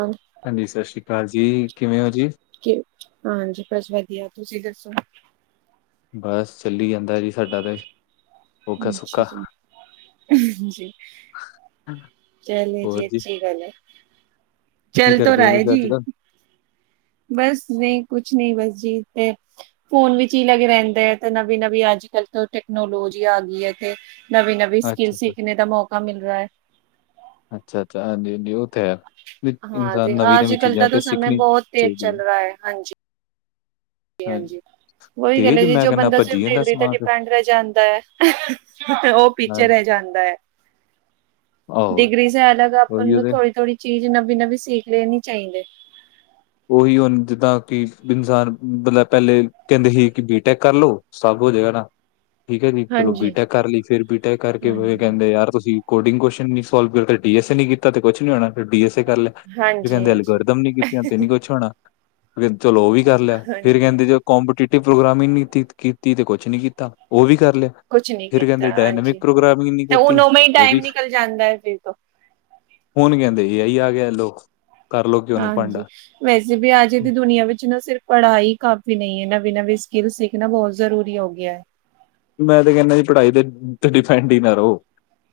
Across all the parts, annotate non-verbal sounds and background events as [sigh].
ਹਾਂ। ਹਾਂਜੀ। ਸਤਿ ਸ਼੍ਰੀ ਅਕਾਲ ਜੀ। ਕਿਵੇਂ ਹੋ ਜੀ? ਹਾਂਜੀ। ਬਸ ਵਧੀਆ। ਤੁਸੀਂ ਦੱਸੋ? ਬਸ। ਚੱਲੀ ਜਾਂਦਾ ਜੀ। ਸਾਡਾ ਤੇ। ਔਖਾ ਅੱਛਾ ਸੌਖਾ ਜੀ ਜੀ।। ਚਲੇ ਜੀ ਅੱਛੀ ਗੱਲ ਹੈ। ਕੀ ਚੱਲ ਤੋਂ ਕਰਦੇ ਹੋ ਰਹਾ ਹੈ ਤੁਸੀਂ ਜੀ। ਅੱਜ ਕੱਲ੍ਹ ਬਸ ਨਹੀਂ ਕੁਛ ਨਹੀਂ। ਬਸ ਜੀ ਤੇ- ਫੋਨ ਵਿੱਚ ਹੀ ਲੱਗੇ ਰਹਿੰਦੇ ਆ। ਤੇ ਨਵੀਂ ਨਵੀਂ ਅੱਜ ਕੱਲ੍ਹ ਤੋਂ ਟੈਕਨੋਲੋਜੀ ਆ ਗਈ ਹੈ ਤੇ। ਨਵੀਂ ਨਵੀਂ ਸਕਿੱਲ ਅੱਛਾ ਅੱਛਾ ਸਿੱਖਣੇ ਦਾ ਮੌਕਾ ਮਿਲ ਰਿਹਾ ਹੈ। ਅੱਛਾ ਅੱਛਾਾਂਜੀ। ਹਾਂ ਇਨਸਾਨ ਜੀ ਨਵੀਂ ਆਜ ਨਵੀਂ ਕਲ ਚੀਜ਼ਾਂ ਦਾ ਤੇ ਤਾਂ ਸਮੇ ਸਿੱਖਣੀ ਬਹੁਤ ਤੇਜ਼ ਚਾਹੀਦੀ ਹੈ। ਚੱਲ ਰਿਹਾ ਹਾਂਜੀ ਹਾਂਜੀ। ਉਹੀ ਗੱਲ ਤੇਜ ਹੈ ਜੀ। ਮੈਂ ਜੋ ਕਹਿੰਦਾ ਬੰਦਾ ਸਿਰਫ ਭੱਜੀ ਜਾਂਦਾ ਡਿਗਰੀ ਤੇ ਸਮਾਨ ਡਿਪੈਂਡ ਰਹਿ ਜਾਂਦਾ ਹੈ। ਤੇ ਉਹ ਹਾਂ, ਪਿੱਛੇ ਰਹਿ ਜਾਂਦਾ ਹੈ। ਆਹੋ ਡਿਗਰੀਜ਼ ਹੈ ਅ, ਆਪਾਂ ਉਹੀਓ ਨੂੰ ਤੇ ਥੋੜੀ ਥੋੜ੍ਹੀ ਚੀਜ਼ ਨਵੀ ਨਵੀ ਸਿੱਖ ਲੈਣੀ ਚਾਹੀਦੇ। ਉਹੀ ਹੁਣ ਜਿੱਦਾਂ। ਕਿ ਇਨਸਾਨ ਮਤਲਬ ਪੈਲੇ ਕਹਿੰਦੇ ਸੀ ਕਿ ਬੀਟੈਕ ਕਰ ਲਓ। ਸਭ ਹੋ ਜਾਏਗਾ ਨਾ। ਠੀਕ ਹੈ ਜੀ। ਚਲੋ ਹਾਂਜੀ, ਬੀਟੈਕ ਕਰ ਲਈ। ਫੇਰ ਬੀਟੈਕ ਕਰਕੇ ਫ ਹਾਂਜੀ। ਕਹਿੰਦੇ ਯਾਰ ਤੁਸੀਂ ਕੋਡਿੰਗ ਕੋਸ਼ਨ ਵੀ ਸੋਲਵ ਕਰ, ਡੀ ਐਸ ਏ ਨੀ ਕੀਤਾ ਤੇ ਕੋਛ ਨੀ ਹੋਣਾ। ਫਿਰ ਡੀ ਐੱਸ ਏ ਕਰ ਲੈ। ਫ ਹਾਂਜੀ, ਕਹਿੰਦੇ ਹਾਂਜੀ, ਐਲਗਰਦਮ ਨੀ ਕੀਤੀਆਂ ਤੇ ਨੀ ਕੋਛ ਹੋਣਾ। ਕਹਿੰਦੇ ਚਲੋ, ਉਹ ਵੀ ਕਰ ਲਿਆ। ਫੇਰ ਹਾਂਜੀ ਕਹਿੰਦੇ ਜੋ ਕੰਪੇਟੀਟੀਵੇ ਪ੍ਰੋਗਰਾਮ ਹੀ ਕੀਤੀ ਤੇ ਕੋਛ ਨੀ ਕੀਤਾ। ਉਹ ਵੀ ਕਰ ਲਿਆ। ਕੁਛ ਨੀ ਫਿਰ ਕੀਤਾ ਕਹਿੰਦੇ ਡਾਇਨਮਿਕ ਹਾਂਜੀ। ਪ੍ਰੋਗਰਾਮਿੰਗਨੀ ਤੇ ਕੀਤੀ। ਉਨੋ ਮੈਂ ਹੀ ਉਹ ਟਾਈਮ ਵੀ ਨਿਕਲ ਜਾਂਦਾ ਹੈ ਫਿਰ ਤੋਂ। ਹੁਣ ਕਹਿੰਦੇ ਐ ਆਈ ਆ ਗਿਆ। ਲੋ ਕਰਲਓ, ਘਿਓ ਨੂੰ ਹਾਂਜੀ। ਭਾਂਡਾ। ਵੈਸੇ ਵੀ ਆਜੇ ਦੀ ਦੁਨੀਆਂ ਵਿੱਚ ਨਾ ਸਿਰਫ ਪੜ੍ਹਾਈ ਕਾਫ਼ੀ ਨਹੀਂ ਹੈ। ਨਵੀ-ਨਵੀਂ ਸਕਿੱਲ ਸਿੱਖਣਾ ਬਹੁਤ ਜ਼ਰੂਰੀ ਹੋ ਗਿਆ ਐ। ਮੈਂ ਤੇ ਕਹਿੰਦਾ ਜੀ ਪੜ੍ਹਾਈ ਦੇ ਉੱ ਡਿਪੈਂਡ ਹੀ ਨਾ ਰਹੋ।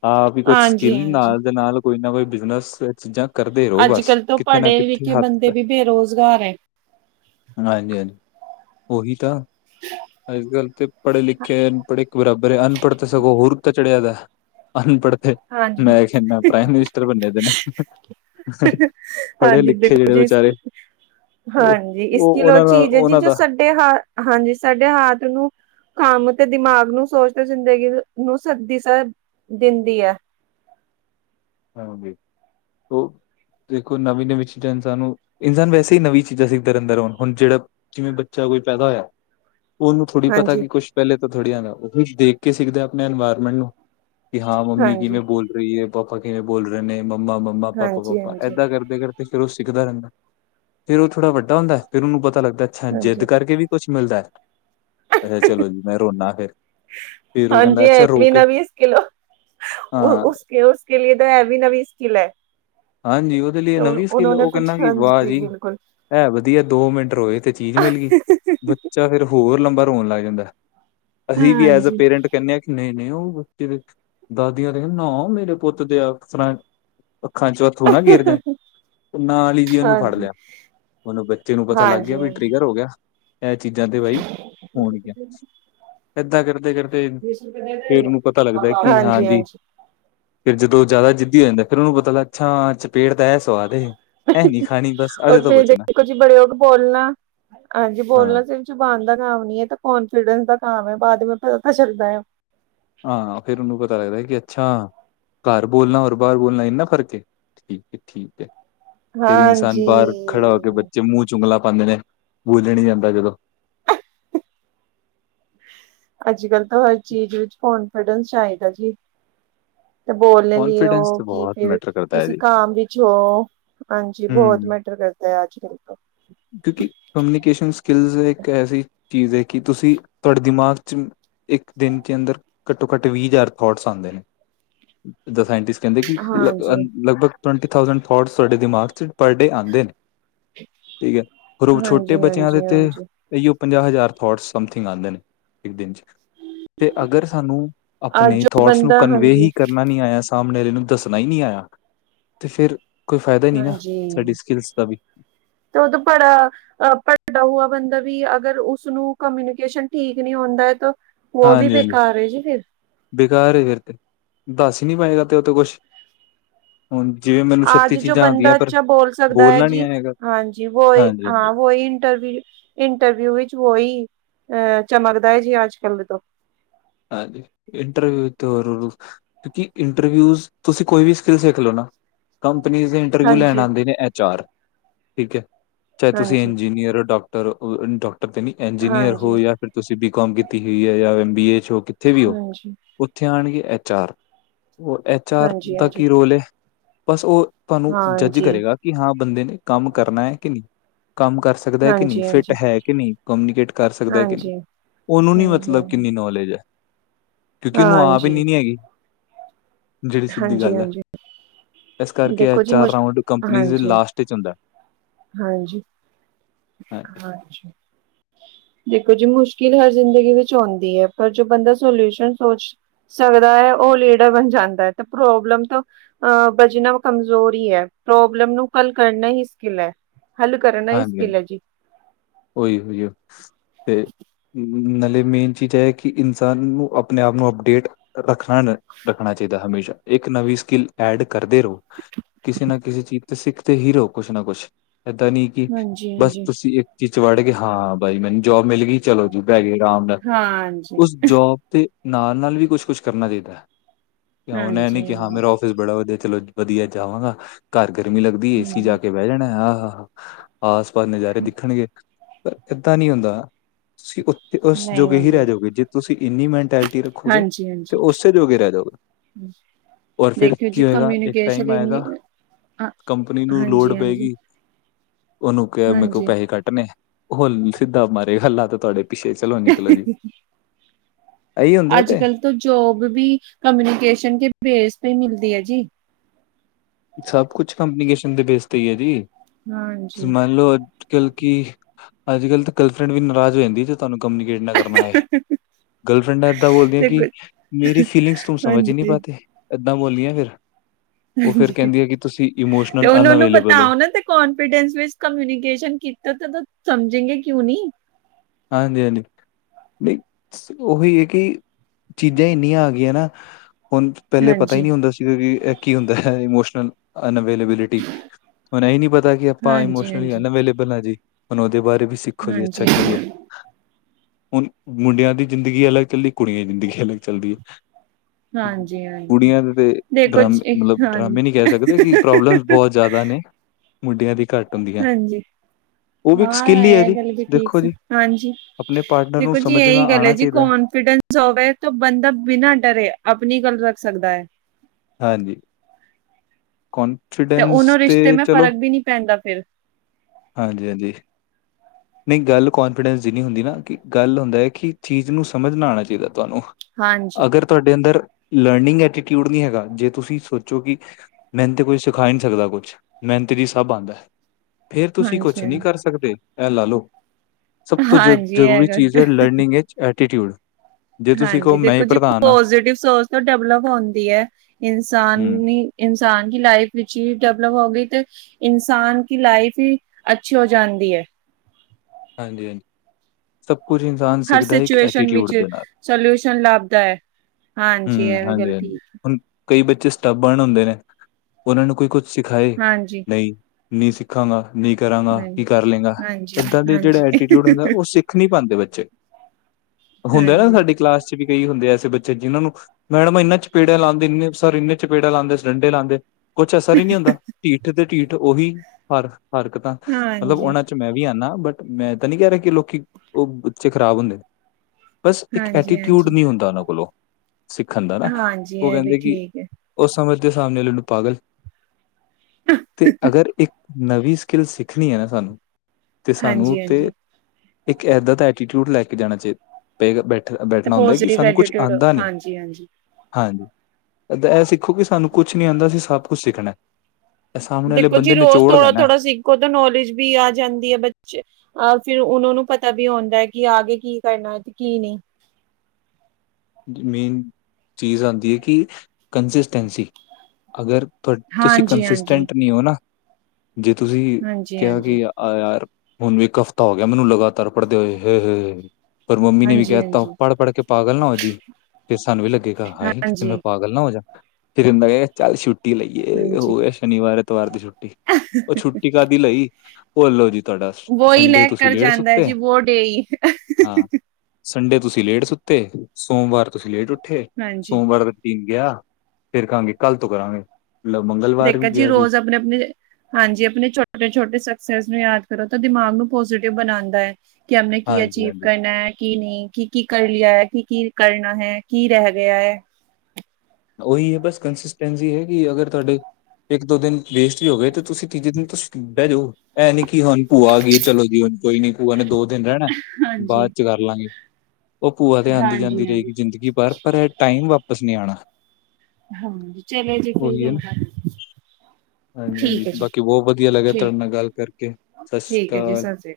ਆਪ ਵੀ ਕੋਛ ਹਾਂਜੀ, ਸਕਿੱਲ ਹਾਂਜੀ ਨਾਲ ਦੇ ਨਾਲ ਕੋਈ ਨਾ ਕੋਈ ਬਿਜਨਸ ਚੀਜ਼ਾਂ ਕਰਦੇ ਰਹੋ ਅੱਜ ਬਸ। ਕੱਲ੍ਹ ਤੋਂ ਕਿੱਥੇ ਨਾ ਪੜ੍ਹੇ ਕਿੱਥੇ ਲਿਖੇ ਹੱਥ ਬੰਦੇ ਪੈਰ ਵੀ ਬੇਰੁਜ਼ਗਾਰ ਹੈ। ਹਾਂਜੀ-ਹਾਂਜੀ। ਉਹੀ ਤਾਂ ਹ। ਅੱਜ ਕੱਲ੍ਹ ਤੇ ਪੜ੍ਹੇ ਲਿਖੇ ਅਨਪੜ੍ਹੇ ਬਰਾਬਰ ਹੈ। ਅਨਪੜ੍ਹ ਤਾਂ ਸਗੋਂ ਹੋਰ ਤਾਂ ਚੜਿਆਦਾ। ਅਨਪੜਤੇ ਹਾਂਜੀ, ਮੈਂ ਕਨਾ ਪ੍ਰਾਈਮ ਮਿਨਿਸਟਰ ਬੰਨੇ ਜਾਂਦੇ ਨੇ। ਪੜ੍ਹੇ ਹਾਂਜੀ ਲਿਖੇ ਦੇਖੋ ਜਿਹੜੇ ਜੀ ਸਕੂ ਵਿਚਾਰੇ, ਉਹ, ਹਾਂਜੀ ਇਸ ਉਹ ਕਿਲੋ ਚੀਜ਼ ਹੈ ਜੀ ਉਹਨਾਂ ਜੋ ਦਾ ਸਾਡੇ ਹਾ। ਹਾਂਜੀ, ਸਾਡੇ ਹਾਟ ਨੂੰ ਕੰਮ ਤੇ ਦਿਮਾਗ ਨੂੰ ਸੋਚ ਤੇ ਜ਼ਿੰਦਗੀ ਨੂੰ ਸਦੀ ਦਿੰਦੀ ਐ। ਹਾਂਜੀ। ਉਹ ਦੇਖੋ ਨਵੀਂ-ਨਵੀਂ ਚੀਜ਼ ਇਨਾਨ ਨੂੰ। ਇਨਾਨ ਵੈਸੇ ਹੀ ਨਵੀਂ ਚੀਜ਼ ਸਿੱਖਦਾ ਰਹਿੰਦਾ ਆ। ਹੁਣ ਜਿਹੜਾ ਜਿਵੇਂ ਬੱਚਾ ਕੋਈ ਪੈਦਾ ਹੋਇਆ। ਉਹਨੂੰ ਥੋੜ੍ਹੀ ਪਤਾ ਹਾਂਜੀ ਕਿ ਕੁਛ ਪਹਿਲੇ ਤਾਂ ਥੋੜ੍ਹੀ ਜਾ। ਉਹ ਦੇਖ ਕੇ ਸਿੱਖਦੇ ਆਪਣੇ ਇਨਵਾਇਰਮੈਂਟ ਨੂੰ। ਕਿ ਹਾਂ, ਮੰਮੀ ਹਾਂਜੀ ਕਿਵੇਂ ਬੋਲ ਰਹੀ ਹੈ? ਪਾਪਾ ਕਿਵੇਂ ਬੋਲ ਰਹੇ ਨੇ? ਮੰਮਾ ਮੰ- ਹਾਂਜੀ ਪਾਪਾ-ਪਾਪਾ। ਹਾਂਜੀ ਏਦਾਂ ਕਰਦੇ-ਕਰਦੇ ਤੇ ਫੇਰ ਉਹ ਸਿੱਖਦਾ ਰਹਿੰਦਾ। ਫੇਰ ਉਹ ਥੋੜਾ ਵੱਡਾ ਹੁੰਦਾ, ਫਿਰ ਉਹਨੂੰ ਪਤਾ ਲੱਗਦਾ ਅੱਛਾ, ਜਿੱਦ ਹਾਂਜੀ ਕਰਕੇ ਵੀ ਕੁਛ ਮਿਲਦਾ। ਅੱਛਾ ਚਲੋ ਜੀ, ਮੈਂ ਰੋਨਾ ਫਿਰ। ਫਿਰ ਉਹ ਕਹਿੰਦਾ ਹਾਂਜੀ। ਏ ਅੱਛਾ ਰੋ ਵੀ ਕੇ ਨਵੀਂ ਸਕੀਲ। ਹਾਂ, ਓਹ ਦੇ ਲਈ ਤਾਂ ਇਹਵ ਵੀ ਨਵੀਂ ਸਕਕਿਲ ਹੈ। ਹਾਂਜੀ। ਉਹਦੇ ਲਈ ਨਵੀਂ ਸਕਿੱਲ ਹੈ। ਉਹਨੇ ਉਹ ਕੁਛ ਕਹਿੰਦਾ ਕਿ ਵਾਹ ਹਾਂਜੀ ਜੀ ਬਿਲਕੁਲ ਐ ਵਧੀਆ। ਦੋ ਮਿੰਟ ਰੋਏ ਤੇ ਚੀਜ਼ ਮਿਲ ਗਈ। ਬੱਚਾ ਫਿਰ ਹੋਰ ਲੰਬਾ ਰੋਣ ਲੱਗ ਜਾਂਦਾ। ਅਸੀਂ ਵੀ ਐਜ ਅ ਹਾਂਜੀ ਪੇਰੈਂਟ ਕਹਿੰਦੇ ਹਾਂ ਨਹੀਂ-ਨਹੀਂ ਉਹ, ਬੱਚੇ ਦੇ ਦਾਦੀਆਂ ਦੇਖਦੇ ਨਾ ਮੇਰੇ ਪੁੱਤ ਦੇ ਅੱਖਾਂ ਚੱ ਅੱਥਰੂ ਨਾ ਗੇਰਦੈ। ਨਾਲ ਹੀ ਜੀ, ਉਹਨੂੰ ਫੜ ਹਾਂਜੀ ਲਿਆ। ਉਹਨੂੰ, ਬੱਚੇ ਨੂੰ ਪਤਾ ਲੱਗ ਗਿਆ ਵੀ ਹਾਂਜੀ ਟ੍ਰਿਗਰ ਹੋ ਗਿਆ। ਇਹ ਚੀਜ਼ਾਂ ਤੇ ਬਾਈ ਹੋਣਗੀਆਂ। ਏਦਾਂ ਕਰਦੇ-ਕਰਦੇ, ਹਾਂਜੀ ਫੇਰ ਉਹਨੂੰ ਪਤਾ ਲੱਗਦਾ ਕਿ ਹਾਂਜੀ। ਫਿਰ ਜਦੋਂ ਜ਼ਿਆਦਾ ਜਿੱਦੀ ਹੋ ਜਾਂਦਾ। ਫਿਰ ਉਹਨੂੰ ਪਤਾ ਲੱਗਾ ਅੱਛਾ, ਚਪੇਟ ਤਾਂ ਇਹ ਸਵਾਦ ਏ। ਇਹ ਨੀ ਖਾਣੀ ਬਸ ਉਥੇ ਇਹਦੇ ਤੋਂ ਫਿਰ ਬਚਣਾ ਦੇਖੋ ਜੀ, ਬੜੇ ਹੋ ਕੇ ਬੋਲਣਾ। ਹਾਂਜੀ, ਹਾਂ ਬੋਲਣਾ ਚਾਹੀਦਾ। ਚੁਬਾਣ ਦਾ ਕੰਮ ਨਹੀਂ ਹੈ ਤੇ ਕੋਂਨਫੀਡੈਂਸ ਦਾ ਕਾਮ ਐ। ਬਾਅਦ ਪਤਾ ਤਾਂ ਚੱਲਦਾ ਐ। ਹਾਂ, ਫਿਰ ਉਹਨੂੰ ਪਤਾ ਲੱਗਦਾ ਕਿ ਅੱਛਾ! ਘਰ ਬੋਲਣਾ, ਹੋਰ ਬਾਹਰ ਬੋਲਣਾ ਇੰਨਾ ਫਰਕ ਏ। ਫਿਰ ਇਨਸਾਨ ਹਾਂਜੀ ਬਾਹਰ ਖੜਾ ਹੋ ਕੇ, ਬੱਚੇ ਮੂੰਹ ਉਗਲਾਂ ਪਾਉਂਦੇ ਨੇ ਬੋਲਿਆਂ ਨਹੀਂ ਜਾਂਦਾ, ਜਦੋਂ। ਅੱਜ ਕੱਲ੍ਹ ਤਾਂ ਹਰ ਚੀਜ਼ ਵਿੱਚ ਕੋਂਨਫੀਡੈਂਸ ਚਾਹੀਦਾ ਜੀ। ਤੇ ਬੋਲਣ ਲੇਣੀਓ ਕਨਫੀਡੈਂਸ ਤੇ ਬਹੁਤ ਫਿਰ ਮੈਟਰ ਕਰਦਾ ਹੈ ਜੀ ਕਾਮ ਵਿੱਚ ਹੋ। ਹਾਂਜੀ। ਬਹੁਤ ਹਮ ਮੈਟਰ ਕਰਦਾ ਆ ਅੱਜ ਕੱਲ ਤੇ ਕਿਉਂਕਿ, ਕਮਨੀਕੇਸ਼ਨ ਸਕਿੱਲਸ ਇੱਕ ਐਸੀ ਚੀਜ਼ ਏ ਕਿ, ਤੁਸੀਂ ਤੁਹਾਡੇ ਦਿਮਾਗ 'ਚ ਇੱਕ ਦਿਨ ਕੇ ਅੰਦਰ, ਘੱਟੋ-ਘੱਟ ਵੀਹ ਜ਼ਾਰ ਥੋਟਸ ਆਂਦੇ ਨੇ। ਜਿਦਾਂ ਸਾਇੰਟਿਸਟ ਕਹਿੰਦੇ ਕੀ, ਅ ਹਾਂਜੀ ਲਗਭਗ ਟਵੈਂਨਟੀ ਥਾਊਜੈਂਟ ਥੋਟ ਤੁਹਾਡੇ ਦਿਮਾਗ 'ਚ ਪਰ ਡੇ ਆਂਦੇ ਨੇ। ਠੀਕ ਐ। ਪਰ ਉਹ ਛੋਟੇ ਹਾਂਜੀ ਬੱਚਿਆਂ ਦੇ ਹਾਂਜੀ ਤੇ ਹਾਂਜੀ ਏਇਓ ਪੰਜਾਹ ਹਜ਼ਾਰ ਥੋਟਸ ਸਮਥਿੰਗ ਆਦੇ ਨੇ, ਇੱਕ ਦਿਨ 'ਚ ਤੇ ਅਗਰ ਸਾਨੂੰ ਅੱਜ ਆਪਣੇ ਜੋ ਥੋਟਸ ਨੂੰ ਬੰਦਾ ਕਨਵੇ ਹਾਂਜੀ ਹੀ ਕਰਨਾ ਨੀ ਆਇਆ ਸਾਮਣੇ ਆਰੈ ਨੂੰ ਦੱਸਣਾ ਈ ਨੀ ਆਇਆ ਤੇ ਫਿਰ ਕੋਈ ਫਾਇਦਾ ਈ ਨੀ ਨਾ, ਸਾਡੀ ਸਕਿੱਲਸ ਦਾ ਵੀ। ਉਹਤੇ ਪੜਾ ਅਹ ਭਟਕਦਾ ਹੁਆ ਬੰਦਾ ਵੀ, ਅਗਰ ਉਸਨੂੰ ਕਮਿਊਨੀਕੇਸ਼ਨ ਠੀਕ ਨਹੀ ਹੁੰਦਾ ਐ ਤਾਂ ਉਹ ਵੀ ਹਾਂਜੀ ਹਾਂਜੀ ਬੇਕਾਰ ਏ ਜੀ ਫਿਰ। ਬੇਕਾਰ ਏ ਫਿਰ ਤੇ ਦੱਸ ਨੀ ਪਾਏਗਾ ਤੇ ਉਹ ਤੇ ਕੁੱਛ ਹੁਣ ਜੇ ਮੈਨੂੰ ਛੱਤੀ ਚੀਜ਼ਾਂ ਆਂਦੀਆਂ, ਪਰ ਸਕਦਾ ਹੈ ਬੋਲਣਾ ਨੀ ਜੀ ਆਏਗਾ। ਹਾਂਜੀ ਵੋਈ ਹਾਂ, ਵੋਈ ਇੰਟਰਵਿਊ ਇੰਟਰਵਿਊ ਵਿੱਚ ਵੋਈ ਅ ਚਮਕਦਾ ਐ ਜੇ ਅੱਜ-ਕੱਲ੍ਹ ਤੋਂ ਹਾਂਜੀ ਇੰਟਰਵਿਊ ਤੋਰੁ ਰੂ ਕਿਉਂਕਿ, ਇੰਟਰਵਿਊਸ ਤੁਸੀਂ ਕੋਈ ਵੀ ਸਕਿੱਲ ਸਿੱਖ ਲੋ ਨਾ, ਕੰਪਨੀਜ਼ ਐਂ ਇੰਟਰਵਿਊ ਲੈਣ ਹਾਂਜੀ ਆਂਦੇ ਨੇ, ਐਚ ਆਰ ਠੀਕ ਏ। ਚਾਹੇ ਤੁਸੀਂ ਹਾਂਜੀ ਇੰਜੀਨੀਅਰ ਓ ਡਾ ਟਰ ਓ, ਡਾਕਟਰ ਤੇ ਨੀ। ਇੰਜੀਨੀਅਰ ਹਾਂਜੀ ਹੋ ਜਾਂ ਫਿਰ ਤੁਸੀਂ ਬੀਕੌਮ ਕੀਤੀ ਹੋਈ ਐ, ਜਾਂ ਐਮ ਬੀ ਏ 'ਚ ਹੋ। ਜਿੱਥੇ ਵੀ ਹੋ, ਹਾਂਜੀ ਉੱਥੇ ਆਂਣਗੇ ਐਚ ਆਰ। ਉਹ ਐਚ ਆਰ ਹਾਂਜੀ ਦਾ ਕੀ ਹਾਂਜੀ ਰੋਲ ਏ ਬਸ ਉਹ ਤੁਹਾਨੂੰ ਜੱਜ ਹਾਂਜੀ ਕਰੇਗਾ। ਕਿ ਹਾਂ ਬੰਦੇ ਨੇ ਕੰਮ ਕਰਨਾ ਐ, ਕਿ ਨ੍ਹੀਂ। ਕੰਮ ਕਰ ਸਕ ਦਾ ਕਿ ਨ੍ਹੀਂ, ਫਿੱਟ ਹਾਂਜੀ ਹੈ ਕਿ ਨ੍ਹੀਂ, ਕਮਿਊਨੀਕੇਟ ਕਰ ਸਕਦਾ ਕਿ ਨ੍ਹੀਂ। ਹਾਂਜੀ ਉਹਨੂੰ ਨੀ ਮਤਲਬ ਹਾਂਜੀ ਕਿੰਨੀ ਨੌਲੇਜ ਐ। ਕਿਉਂਕਿ, ਉਹਨੂੰ ਆਪ ਹਾਂਜੀ ਹਾਂਜੀ ਇੰਨੀ ਨੀ ਹੈਗੀ। ਜਿਹੜੀ ਸਿੱਧੀ ਹਾਂਜੀ ਗੱਲ ਐ। ਹਾਂਜੀ ਦੇਖੋ ਜੀ ਮੁਸ਼ ਕੰਪਨੀਜ਼ ਦੇ ਲਾਸਟ ਵਿੱਚ ਹੁੰਦਾ ਹਾਂਜੀ-ਹਾਂਜੀ। ਹਾਂਜੀ। ਦੇਖੋ ਜੀ, ਮੁਸ਼ਕਿਲ ਹਰ ਜ਼ਿੰਦਗੀ ਵਿੱਚ ਆਉਂਦੀ ਐ। ਪਰ ਜੋ ਬੰਦਾ ਸੋਲਿਊਸ਼ਨ ਸੋਚ ਸਕਦਾ ਐ। ਉਹ ਲੀਡਰ ਬਣ ਜਾਂਦਾ ਐ ਤੇ ਪ੍ਰੋਬਲਮ ਤੋਂ ਅ ਪਰ ਜਿਨਾਂ ਕੋ ਕਮਜ਼ੋਰੀ ਐ, ਪ੍ਰੋਬਲਮ ਨੂੰ ਹੱਲ ਕਰਨਾ ਹੀ ਸਕਿੱਲ ਐ ਹੱਲ ਕਰਨਾ ਈ ਸਕਿੱਲ ਐ ਜੀ। ਹੋਈ-ਹੋਈ ਆ। ਤੇ ਨਾਲੇ ਮੇਨ ਚੀਜ਼ ਇਹ ਕਿ, ਇਨਸਾਨ ਨੂੰ ਆਪਣੇ-ਆਪ ਨੂੰ ਅਪਡੇਟ ਰੱਖ ਹਨ, ਰੱਖਣਾ ਚਾਹੀਦਾ ਹਮੇਸ਼ਾ। ਇੱਕ ਨਵੀਂ ਸਕਿੱਲ ਐਡ ਕਰਦੇ ਰਹੋ। ਕਿਸੇ ਨਾ ਕਿਸੇ ਚੀਜ਼ ਤੋਂ ਸਿੱਖਦੇ ਹੀ ਰਹੋ ਕੁੱਛ ਨਾ ਕੁੱਛ। ਇੱਦਾਂ ਨੀ ਹਾਂਜੀ ਬਸ ਹਾਂਜੀ ਤੁਸੀਂ ਇੱਕ ਚੀਜ਼ 'ਚ ਵੜਗੇ, ਹਾਂ ਬਾਈ ਮੈਨੂੰ ਜੋਬ ਮਿਲਗੀ ਚਲੋ ਜੀ ਬਹਿਗੇ ਆਰਾਮ ਨਾਲ। ਹਾਂਜੀ ਉਸ ਜੋਬ ਦੇ ਨਾਲ-ਨਾਲ ਵੀ ਕੁਛ-ਕੁਛ ਕਰਨਾ ਚਾਹੀਦਾ। ਕਿਉਂ ਉਹਨੇ ਐ ਨੀ ਹਾਂਜੀ ਕਿਹਾ ਹਾਂਜੀ ਮੇਰਾ ਓਫ ਫਿਸ ਬੜਾ ਵਧੀਆ। ਚਲੋ ਵਧੀਆ ਜਾਵਾਂਗਾ, ਘਰ ਗਰਮੀ ਲੱਗਦੀ ਏ ਸੀ ਜਾ ਹਮ ਕੇ ਬਹਿ ਜਾਣਾ। ਆ ਹਾ-ਹਾ। ਆਸ-ਪਾਸ ਨਜ਼ਾਰੇ ਦਿਖਣਗੇ। ਪਰ ਏਦਾਂ ਨਹੀਂ ਹੁੰਦਾ, ਤੁਸੀਂ ਉ ਤੇ ਉਸ ਨਹੀਂ ਜੋਗੇ ਹੀ ਹੁੰਦਾ ਜੀ ਰਹਿਜੋਗੇ, ਜੇ ਤੁਸੀਂ ਇੰਨੀ ਮੈਂਟੈਲਿਟੀ ਰਖ ਰਖੋਗੇ ਹਾਂਜੀ ਤੇ ਹਾਂਜੀ ਉਸੇ ਜੋਗੇ ਰਹਿ ਜਾਉਂਗੇ। ਔਰ ਫਿਰ ਦੇਖਿਓ ਕੀ ਜੀ ਹੋਏਗਾ। ਇੱਕ ਟਾਈਮ ਕਮਿਊਨੀਕੇਸ਼ਨ ਆਏਗਾ, ਇੰਨੀ ਅ ਕੰਪਨੀ ਨੂੰ ਲੋੜ ਹਾਂਜੀ ਹਾਂਜੀ ਪਏਗੀ ਉਹਨੂੰ ਕਿਹਾ ਮੇਰੇ ਕੋ ਹਾਂਜੀ ਪੈਹੇ ਘੱਟ ਨੇ, ਉਹ ਸਿੱਧਾ ਮਾਰੇ ਹੱਲਾ ਤੇ ਤੁਹਾਡੇ ਪਿੱਛੇ ਚਲੋ, ਨਿਕਲੋ ਜੀ। ਇਹੀ ਹੁੰਦਾ ਤੇ ਅੱਜ-ਕੱਲ੍ਹ ਤੋਂ ਜੋਬ ਵੀ, ਕਮਿਊਨੀਕੇਸ਼ਨ ਕੇ ਬੇਸ ਪੇ ਮਿਲਦੀ ਐ ਜੀ। ਸਭ ਕੁੱਛ ਕੰਪਨੀਕੇਸ਼ਨ ਦੇ ਬੇਸ ਤੇ ਏ ਜੀ। ਤੁਸੀਂ ਹਾਂਜੀ ਮੰਨ ਲੋ ਥਕਿਲ ਕੀ, ਅੱਜ-ਕੱਲ੍ਹ ਤਾਂ ਗਰਲਫਰੈਂਡ ਵੀ ਨਾਰਾਜ਼ ਹੋ ਜਾਂਦੀ, ਜੇ ਤੁਹਾਨੂੰ ਕਮਿਊਨੀਕੇਟ ਨਾ ਕਰਨਾ ਆਏ। ਗਰਲਫਰੈਂਡ ਇਦਾਂ ਬੋਲਦੀਆਂ ਕਿ ਦੇਖੋ ਮੇਰੀ ਫਿਲਿੰਗਸ ਤੂੰ ਸਮਝ ਹਾਂਜੀ, ਹੀ ਨਹੀਂ ਪਾਤੇ ਇਦਾਂ ਬੋਲੀਆਂ ਫਿਰ ਉਹ ਫਿਰ ਹਾਂਜੀ ਕਹਿੰਦੀ ਹੈ ਕਿ ਤੁਸੀਂ ਤੇ ਇਮੋਸ਼ਨਲ ਉਹਨੂੰ ਅਨਅਵੇਲੇਬਲ ਹੋ, ਬਤਾਓ ਨਾ ਤੇ ਕੋਨਫੀਡੈਂਸ ਵਿੱਚ ਕਮਨੀਕੇਸ਼ਨ ਕੀਤਾ ਤਾਂ ਸਮਝੇਗੇ ਕਿਉਂ ਨਹੀਂ ਹਾਂਜੀ-ਹਾਂਜੀ ਉਹੀ ਹੈ ਕਿ ਚੀਜ਼ਾਂ ਇੰਨੀਆਂ ਆ ਗਈਆਂ ਨਾ ਹੁਣ ਪਹਿਲੇ ਪਤਾ ਹੀ ਹਾਂਜੀ, ਨਹੀਂ ਹੁੰਦਾ ਸੀਗਾ ਕਿ ਇਹ ਕੀ ਹੁੰਦਾ ਹੈ ਇਮੋਸ਼ਨਲ ਅਵੇਲੇਬਿਲ ਤੁਹਾਨੂੰ ਇਹ ਨੀ ਪਤਾ ਕਿ ਆਪਾਂ ਹਾਂਜੀ, ਇਮੋਸ਼ਨਲੀ ਹਾਂਜੀ। ਅਨ ਅਵੇਲੇਬਲ ਹਾਂ ਜੀ ਹੁਣ ਉਹਦੇ ਬਾਰੇ ਵੀ ਸਿੱ ਦੇਖੋ ਜੀ ਹਾਂਜੀ, ਅੱਛਾ ਕੀ ਐ ਹੁਣ ਮੁੰਡਿਆਂ ਦੀ ਜ਼ਿੰਦਗੀ ਅਲੱਗ ਚੱਲਦੀ ਕੁੜੀਆਂ ਦੀ ਜ਼ਿੰਦਗੀ ਅਲੱਗ ਚੱਲਦੀ ਐ ਹਾਂਜੀ, ਹਾਂਜੀ ਕੁੜੀਆਂ ਦੇ ਤੇ ਦੇਖੋ ਡਰਾਮੇ ਜੀ ਮਤਲਬ ਹਾਂਜੀ, ਡਰਾਮੇ ਨਹੀਂ ਕਹਿ ਸਕਦੇ ਕਿ ਪ੍ਰੋਬਲਮ ਬਹੁਤ ਜ਼ਿਆਦਾ ਨੇ ਮੁੰਡਿਆਂ ਦੀ ਘੱਟ ਹੁੰਦੀਆਂ। ਹਾਂਜੀ ਉਹ ਵੀ ਹਾਂ ਇੱਕ ਸਕਿੱਲ ਹੀ ਹੈ ਆ ਜੀ ਗੱਲ ਵੀ ਠੀਕ ਦੇਖੋ ਸੀ ਜੀ ਹਾਂਜੀ ਆਪਣੇ ਪਾਰਟਨਰ ਨੂੰ ਦੇਖੋ ਜੀ ਸਮਝਣਾ ਇਹੀ ਗੱਲ ਐ ਆਉਣਾ ਜੀ ਚਾਹੀਦਾ ਕੌਣ ਹੈ। ਕੌਂਫੀੜਵੰਸ ਹੋਵੇ ਤਾਂ ਬੰਦਾ ਬਿਨਾਂ ਡਰੇ ਆਪਣੀ ਗੱਲ ਰੱਖ ਸਕਦਾ ਐ ਹਾਂਜੀ ਤੇ ਕੋਨਫੀਡੈਂਸ ਉਹਨੂੰ ਤੇ ਰਿਸ਼ਤੇ ਮੈਂ ਚਲੋ ਫ਼ਰਕ ਵੀ ਨਹੀਂ ਪੈਂਦਾ ਫਿਰ ਹਾਂਜੀ-ਹਾਂਜੀ ਨਹੀਂ ਗੱਲ ਕੋਂਨਫੀਡੈਂਸ ਜਿੰਨੀ ਹੁੰਦੀ ਨਾ ਕਿ ਗੱਲ ਹੁੰਦਾ ਐ ਕਿ ਚੀਜ਼ ਨੂੰ ਸਮਝਨਾ ਆਉਣਾ ਚਾਹੀਦਾ ਤੁਹਾਨੂੰ ਹਾਂਜੀ, ਅਗਰ ਤੁਹਾਡੇ ਅੰਦਰ ਲਰਨਿੰਗ ਐਟੀਟਿਊਡ ਨਹੀਂ ਹੈਗਾ ਜੇ ਤੁਸੀਂ ਸੋਚੋ ਕਿ ਮੈਨੂੰ ਤੇ ਕੋਈ ਸਿਖਾ ਨਹੀਂ ਸਕਦਾ ਕੁਛ ਮਿਹਨਤ ਸਭ ਆਉਂਦਾ ਫਿਰ ਤੁਸੀਂ ਹਾਂਜੀ, ਕੁਛ ਨਹੀਂ ਹਾਂਜੀ। ਕਰ ਸਕਦੇ ਇਹ ਲਾ ਲਓ ਸਭ ਤੋਂ ਹਾਂਜੀ, ਇਹ ਜ਼ਰੂਰੀ ਗੱਲ ਚੀਜ਼ ਹੈ ਲਰਨਿੰਗ ਵਿੱਚ ਐਟੀਟਿਊਡ ਜੇ ਤੁਸੀਂ ਕਹੋ ਹਾਂਜੀ ਮੈਂ ਹੀ ਦੇਖੋ ਜੀ ਪ੍ਰਧਾਨ ਹਾਂ ਪੋਜ਼ਟਿਵ ਸੋਚ ਤੋਂ ਡਿਵਲਪ ਹੁੰਦੀ ਹੈ ਹੂੰ, ਇਨਸਾਨੀ ਇਨਸਾਨ ਦੀ ਲਾਈਫ ਵਿੱਚ ਹੀ ਡਿਵਲਪ ਹੋ ਗਈ ਤੇ ਇਨਸਾਨ ਕੀ ਲਾਈਫ ਹੀ ਅੱਛੀ ਹੋ ਜਾਂਦੀ ਐ ਹਾਂਜੀ-ਹਾਂਜੀ ਸਭ ਕੁਝ ਇਨਸਾਨ ਹਰ ਸਿੱਖਦਾ ਇੱਕ ਸਿਚੁਏਸ਼ਨ ਐਟੀਟਿਊਡ ਵਿੱਚ ਦੇ ਨਾਲ। ਸਲਿਊਸ਼ਨ ਲੱਭਦਾ ਐ ਹਾਂਜੀ ਹੂੰ, ਇਹ ਵੀ ਹਾਂਜੀ, ਗੱਲ ਹਾਂਜੀ। ਠੀਕ ਆ ਹੁਣ ਕਈ ਬੱਚੇ ਸਟੱਬਣ ਹੁੰਦੇ ਨੇ ਉਹਨਾਂ ਨੂੰ ਕੋਈ ਕੁਛ ਸਿਖਾਏ ਹਾਂਜੀ ਨਹੀਂ ਨਹੀਂ ਸਿੱਖਾਂਗਾ ਨਹੀਂ ਕਰਾਂਗਾ ਨਹੀਂ ਕੀ ਕਰ ਲੈਂਗਾ ਹਾਂਜੀ ਏਦਾਂ ਦੇ ਜਿਹੜਾ ਹਾਂਜੀ ਹਾਂਜੀ ਐਟੀਟਿਊਡ ਹੁੰਦੇ ਉਹ ਸਿੱਖ ਨਹੀਂ ਪਾਦੇ ਬੱਚੇ ਹੁੰਦੇ ਨਾ ਹਾਂਜੀ ਸਾਡੀ ਕਲਾਸ ਚ ਵੀ ਕਈ ਹੁੰਦੇ ਐਸੇ ਬੱਚੇ ਜਿਹਨਾਂ ਨੂੰ ਮੈਡਮ ਇਹਨਾਂ ਚਪੇੜਿਆਂ ਲਉਂਦੇ ਇੰਨੇ ਸਰ ਇੰਨੇ ਚਪੇੜਾ ਲਾਂਦੇ ਸੀ ਡੰਡੇ ਲਾਂਦੇ ਕੁਛ ਅਸਰ ਹੀ ਨਹੀਂ ਹੁੰਦਾ ਢੀਠ ਤੇ ਢੀਠ ਉਹੀ ਹਰ ਹਰਕਤਾਂ ਮਤਲਬ ਹਾਂਜੀ ਉਹਨਾਂ ਉੱਚ ਮੈਂ ਵੀ ਆਉਂਦਾ ਬਟ ਮੈਂ ਤਾਂ ਨੀ ਕਹਿ ਰਿਹਾ ਕਿ ਲੋਕੀ ਉੱਚ ਖਰਾਬ ਹੁੰਦੇ ਬਸ ਇੱਕ ਐਟੀਟਿਊਡ ਹਾਂਜੀ ਨਹੀਂ ਹੁੰਦਾ ਉਹਨਾਂ ਕੋਲੋਂ ਸਿੱਖਣ ਦਾ ਨਾ ਹਾਂਜੀ ਉਹ ਇਹ ਵੀ ਕਹਿੰਦੇ ਕਿ ਠੀਕ ਹੈ ਉਸ ਸਮਝ ਦੇ ਸਾਮਣੇ ਵਾਲੇ ਨੂੰ ਪਾਗਲ ਤੇ ਅਗਰ ਇੱਕ ਨਵੀਂ ਸਕਿਲ ਸਿੱਖਣੀ ਐ ਨਾ ਸਾਨੂੰ ਤੁਹਾਨੂੰ ਹਾਂਜੀ ਤੇ ਹਾਂਜੀ ਇੱਕ ਏਦਾਂ ਦਾ ਐਟੀਟਿਊਡ ਲੈ ਕੇ ਜਾਣਾ ਚਾਹੀਦਾ ਪਏ ਬੈਠੇ ਤੇ ਬੈਠਣਾ ਹੁੰਦਾ ਹੈ ਕਿ ਪੋਜ਼ਟਿਵ ਸਾਨੂੰ ਕੁਛ ਐਟੀਟਿਊਡ ਆਉਂਦਾ ਨਹੀਂ ਹਾਂਜੀ ਹਾਂਜੀ ਹਾਂਜੀ ਇਹ ਸਿੱਖੋ ਕਿ ਸਾਨੂੰ ਕੁਛ ਨੀ ਆਉਂਦਾ ਸਭ ਕੁਛ ਸਿੱਖਣਾ ਇਹ ਸਾਹਮਣੇ ਵਾਲੇ ਦੇਖੋ ਜੀ ਬੰਦੇ ਰੋਜ਼ ਨਿਚੋੜ ਲੈਣਾ ਥੋੜਾ-ਥੋੜਾ ਸਿੱਖੋ ਤਾਂ ਨੌਲੇਜ ਵੀ ਆ ਜਾਂਦੀ ਹੈ ਬੱਚੇ ਅਹ ਫਿਰ ਉਹਨਾਂ ਨੂੰ ਪਤਾ ਵੀ ਆਉਂਦਾ ਐ ਕਿ ਆਗੇ ਕੀ ਕਰਨਾ ਤੇ ਕੀ ਨਹੀਂ ਮੇਨ ਚੀਜ਼ ਆਉਂਦੀ ਐ ਕਿ ਕੰਨਸਿਸਟੈਂਸੀ ਅਗਰ ਬਟ ਤੁਸੀਂ ਹਾਂਜੀ ਹਾਂਜੀ ਕੰਸਿਸਟੈਂਟ ਨਹੀਂ ਹੋ ਨਾ ਜੇ ਤੁਸੀਂ ਹਾਂਜੀ ਕਿਹਾ ਹਾਂਜੀ ਕਿ ਆ ਯਾਰ ਹੁਨ ਵੀ, ਇੱਕ ਹਫਤਾ ਹੋ ਗੇਆ ਮੈਨੂੰ ਲਗਾਤਾਰ ਪੜਦੇ ਹੋਏ। ਪਰ, ਮੰਮੀ ਨੇ ਵੀ ਹਾਂਜੀ ਕੇ ਤਾ ਹਾਂਜੀ ਪੜ -ਪੜ ਕੇ ਪਾਗਲ ਨਾ ਹੋ ਜੀਂ ਫੇਰ ਸਾਨੂੰ ਵੀ ਲੱਗੇਗਾ, ਹਾਏ ਕਿਤੇ ਮੈਂ ਹਾਂਜੀ ਪਾਗ ਗਲ, ਨਾਂ ਹੋ ਜਾ ਫੇਰ ਮੈਂ ਕੇਆ ਚੱਲ ਛੁੱਟੀ ਲਈਏ ਹਾਂਜੀ ਹੋ ਗੇਆ ਸ਼ਨੀਵਾਰ -ਐਤਵਾਰ ਦੀ ਛੁੱ ਟੀ, ਓ ਛੁੱਟੀ ਕਾਦੀ ਲਈ ਓ ਲੋ ਜੀ ਤੁਆਡਾ, ਵਹੀ ਸੰਡੇ ਲੈਕ ਤੁਸੀਂ ਕਰ ਲੇਟ ਜਾਂਦਾ ਹੈ ਸੁੱਤੇ, ਜੀ ਵੋ ਡੇ ਹੀ ਹਾਂ ਸੰਡੇ ਤੁਸੀ ਲੇਟ ਸੁੱਤੇ, ਸੋਮਵਾਰ ਤੁਸੀ ਲੇਟ ਉੱਠੇ ਹਾਂਜੀ ਸੋਮਵਾਰ ਬੀ ਗੇਆ, ਫੇਰ ਕਾਂਗੇ ਕੱਲ ਤੋਂ ਕਰਾਂਗੇ। ਲੋ, ਮੰਗਲ ਦੇਖੋ ਜੀ ਰੋਜ਼- ਆਪਨੇ -ਆਪਨੇ, ਹਾਂਜੀ ਆਪਨੇ ਛੋਟੇ -ਛੋਟੇ ਸਕਸੈਸ ਨੂੰ ਯਾਦ ਕਰੋ ਤਾਂ, ਦਿਮਾਗ ਨੂੰ ਪੋਜ਼ਟਿਵ ਬਨਾਂਦਾ। ਕਿ, ਹਮਨੇ ਕੀ ਅਚੀਵ ਹਾਂਜੀ-ਹਾਂਜੀ ਕਰਨੈ? ਕੀ ਨਈਂ, ਕੀ-ਕੀ ਕਰ ਲੇਆ ਐ, ਕੀ-ਕੀ ਕਰਨਾ ਹੈ, ਕੀ ਰੈਹ ਗੇਆ ਐ। ਓਈ ਐ ਬਸ ਕੰਸਿਸਟੈਂਸੀ ਐ ਕਿ ਅਗਰ ਤੁਆਡੇ ਇੱਕ ਦੋ, ਦਿਨ ਵੇਸਟ ਵੀ ਹੋਗੇ, ਤੇ ਤੁਸੀ ਤੀਜੇ ਦਿਨ ਤੁਸੀ ਬੈਹ ਜੋ ਐ ਨੀਂ ਕਿ ਹੁਨ ਭੂਆ ਆ ਗਈ ਚਲੋ ਜੀ ਹੁਨ ਕੋਈ ਨੀਂ ਭੂਆ ਨੇ ਦੋ ਦਿਨ, ਰੈਣਾ ਬਾਦ ਹਾਂਜੀ ਚ ਕਰ ਲਾਂਗੇ, ਓ ਭੂਆ ਤੇ ਆਂਦੀ ਜਾਂਦੀ ਹਾਂਜੀ ਹਾਂਜੀ ਰਏਗੀ ਜਿੰਦਗੀ ਭਰ ਪਰ ਏ ਟਾਈਮ ਵਾਪਸ ਨਈਂ ਆਣਾ। ਹਾਂਜੀ ਚਲੋ ਜੀ [unintelligible] ਹਾਂਜੀ -ਹਾਂਜੀ, ਠੀਕ ਹੈ ਜੀ ਬਾਕੀ ਬੌਤ ਵਦੀਆ ਲੱਗੇਆ ਤੁਆਡੇ ਠੀਕ ਹੈ ਨਾਲ ਗੱਲ ਕਰਕੇ ਸਸ ਸੀ ਠੀਕ ਹੈ ਜੀ ਸਤਿ ਕਾਲ। ਸ਼੍ਰੀ ਅਕਾਲ।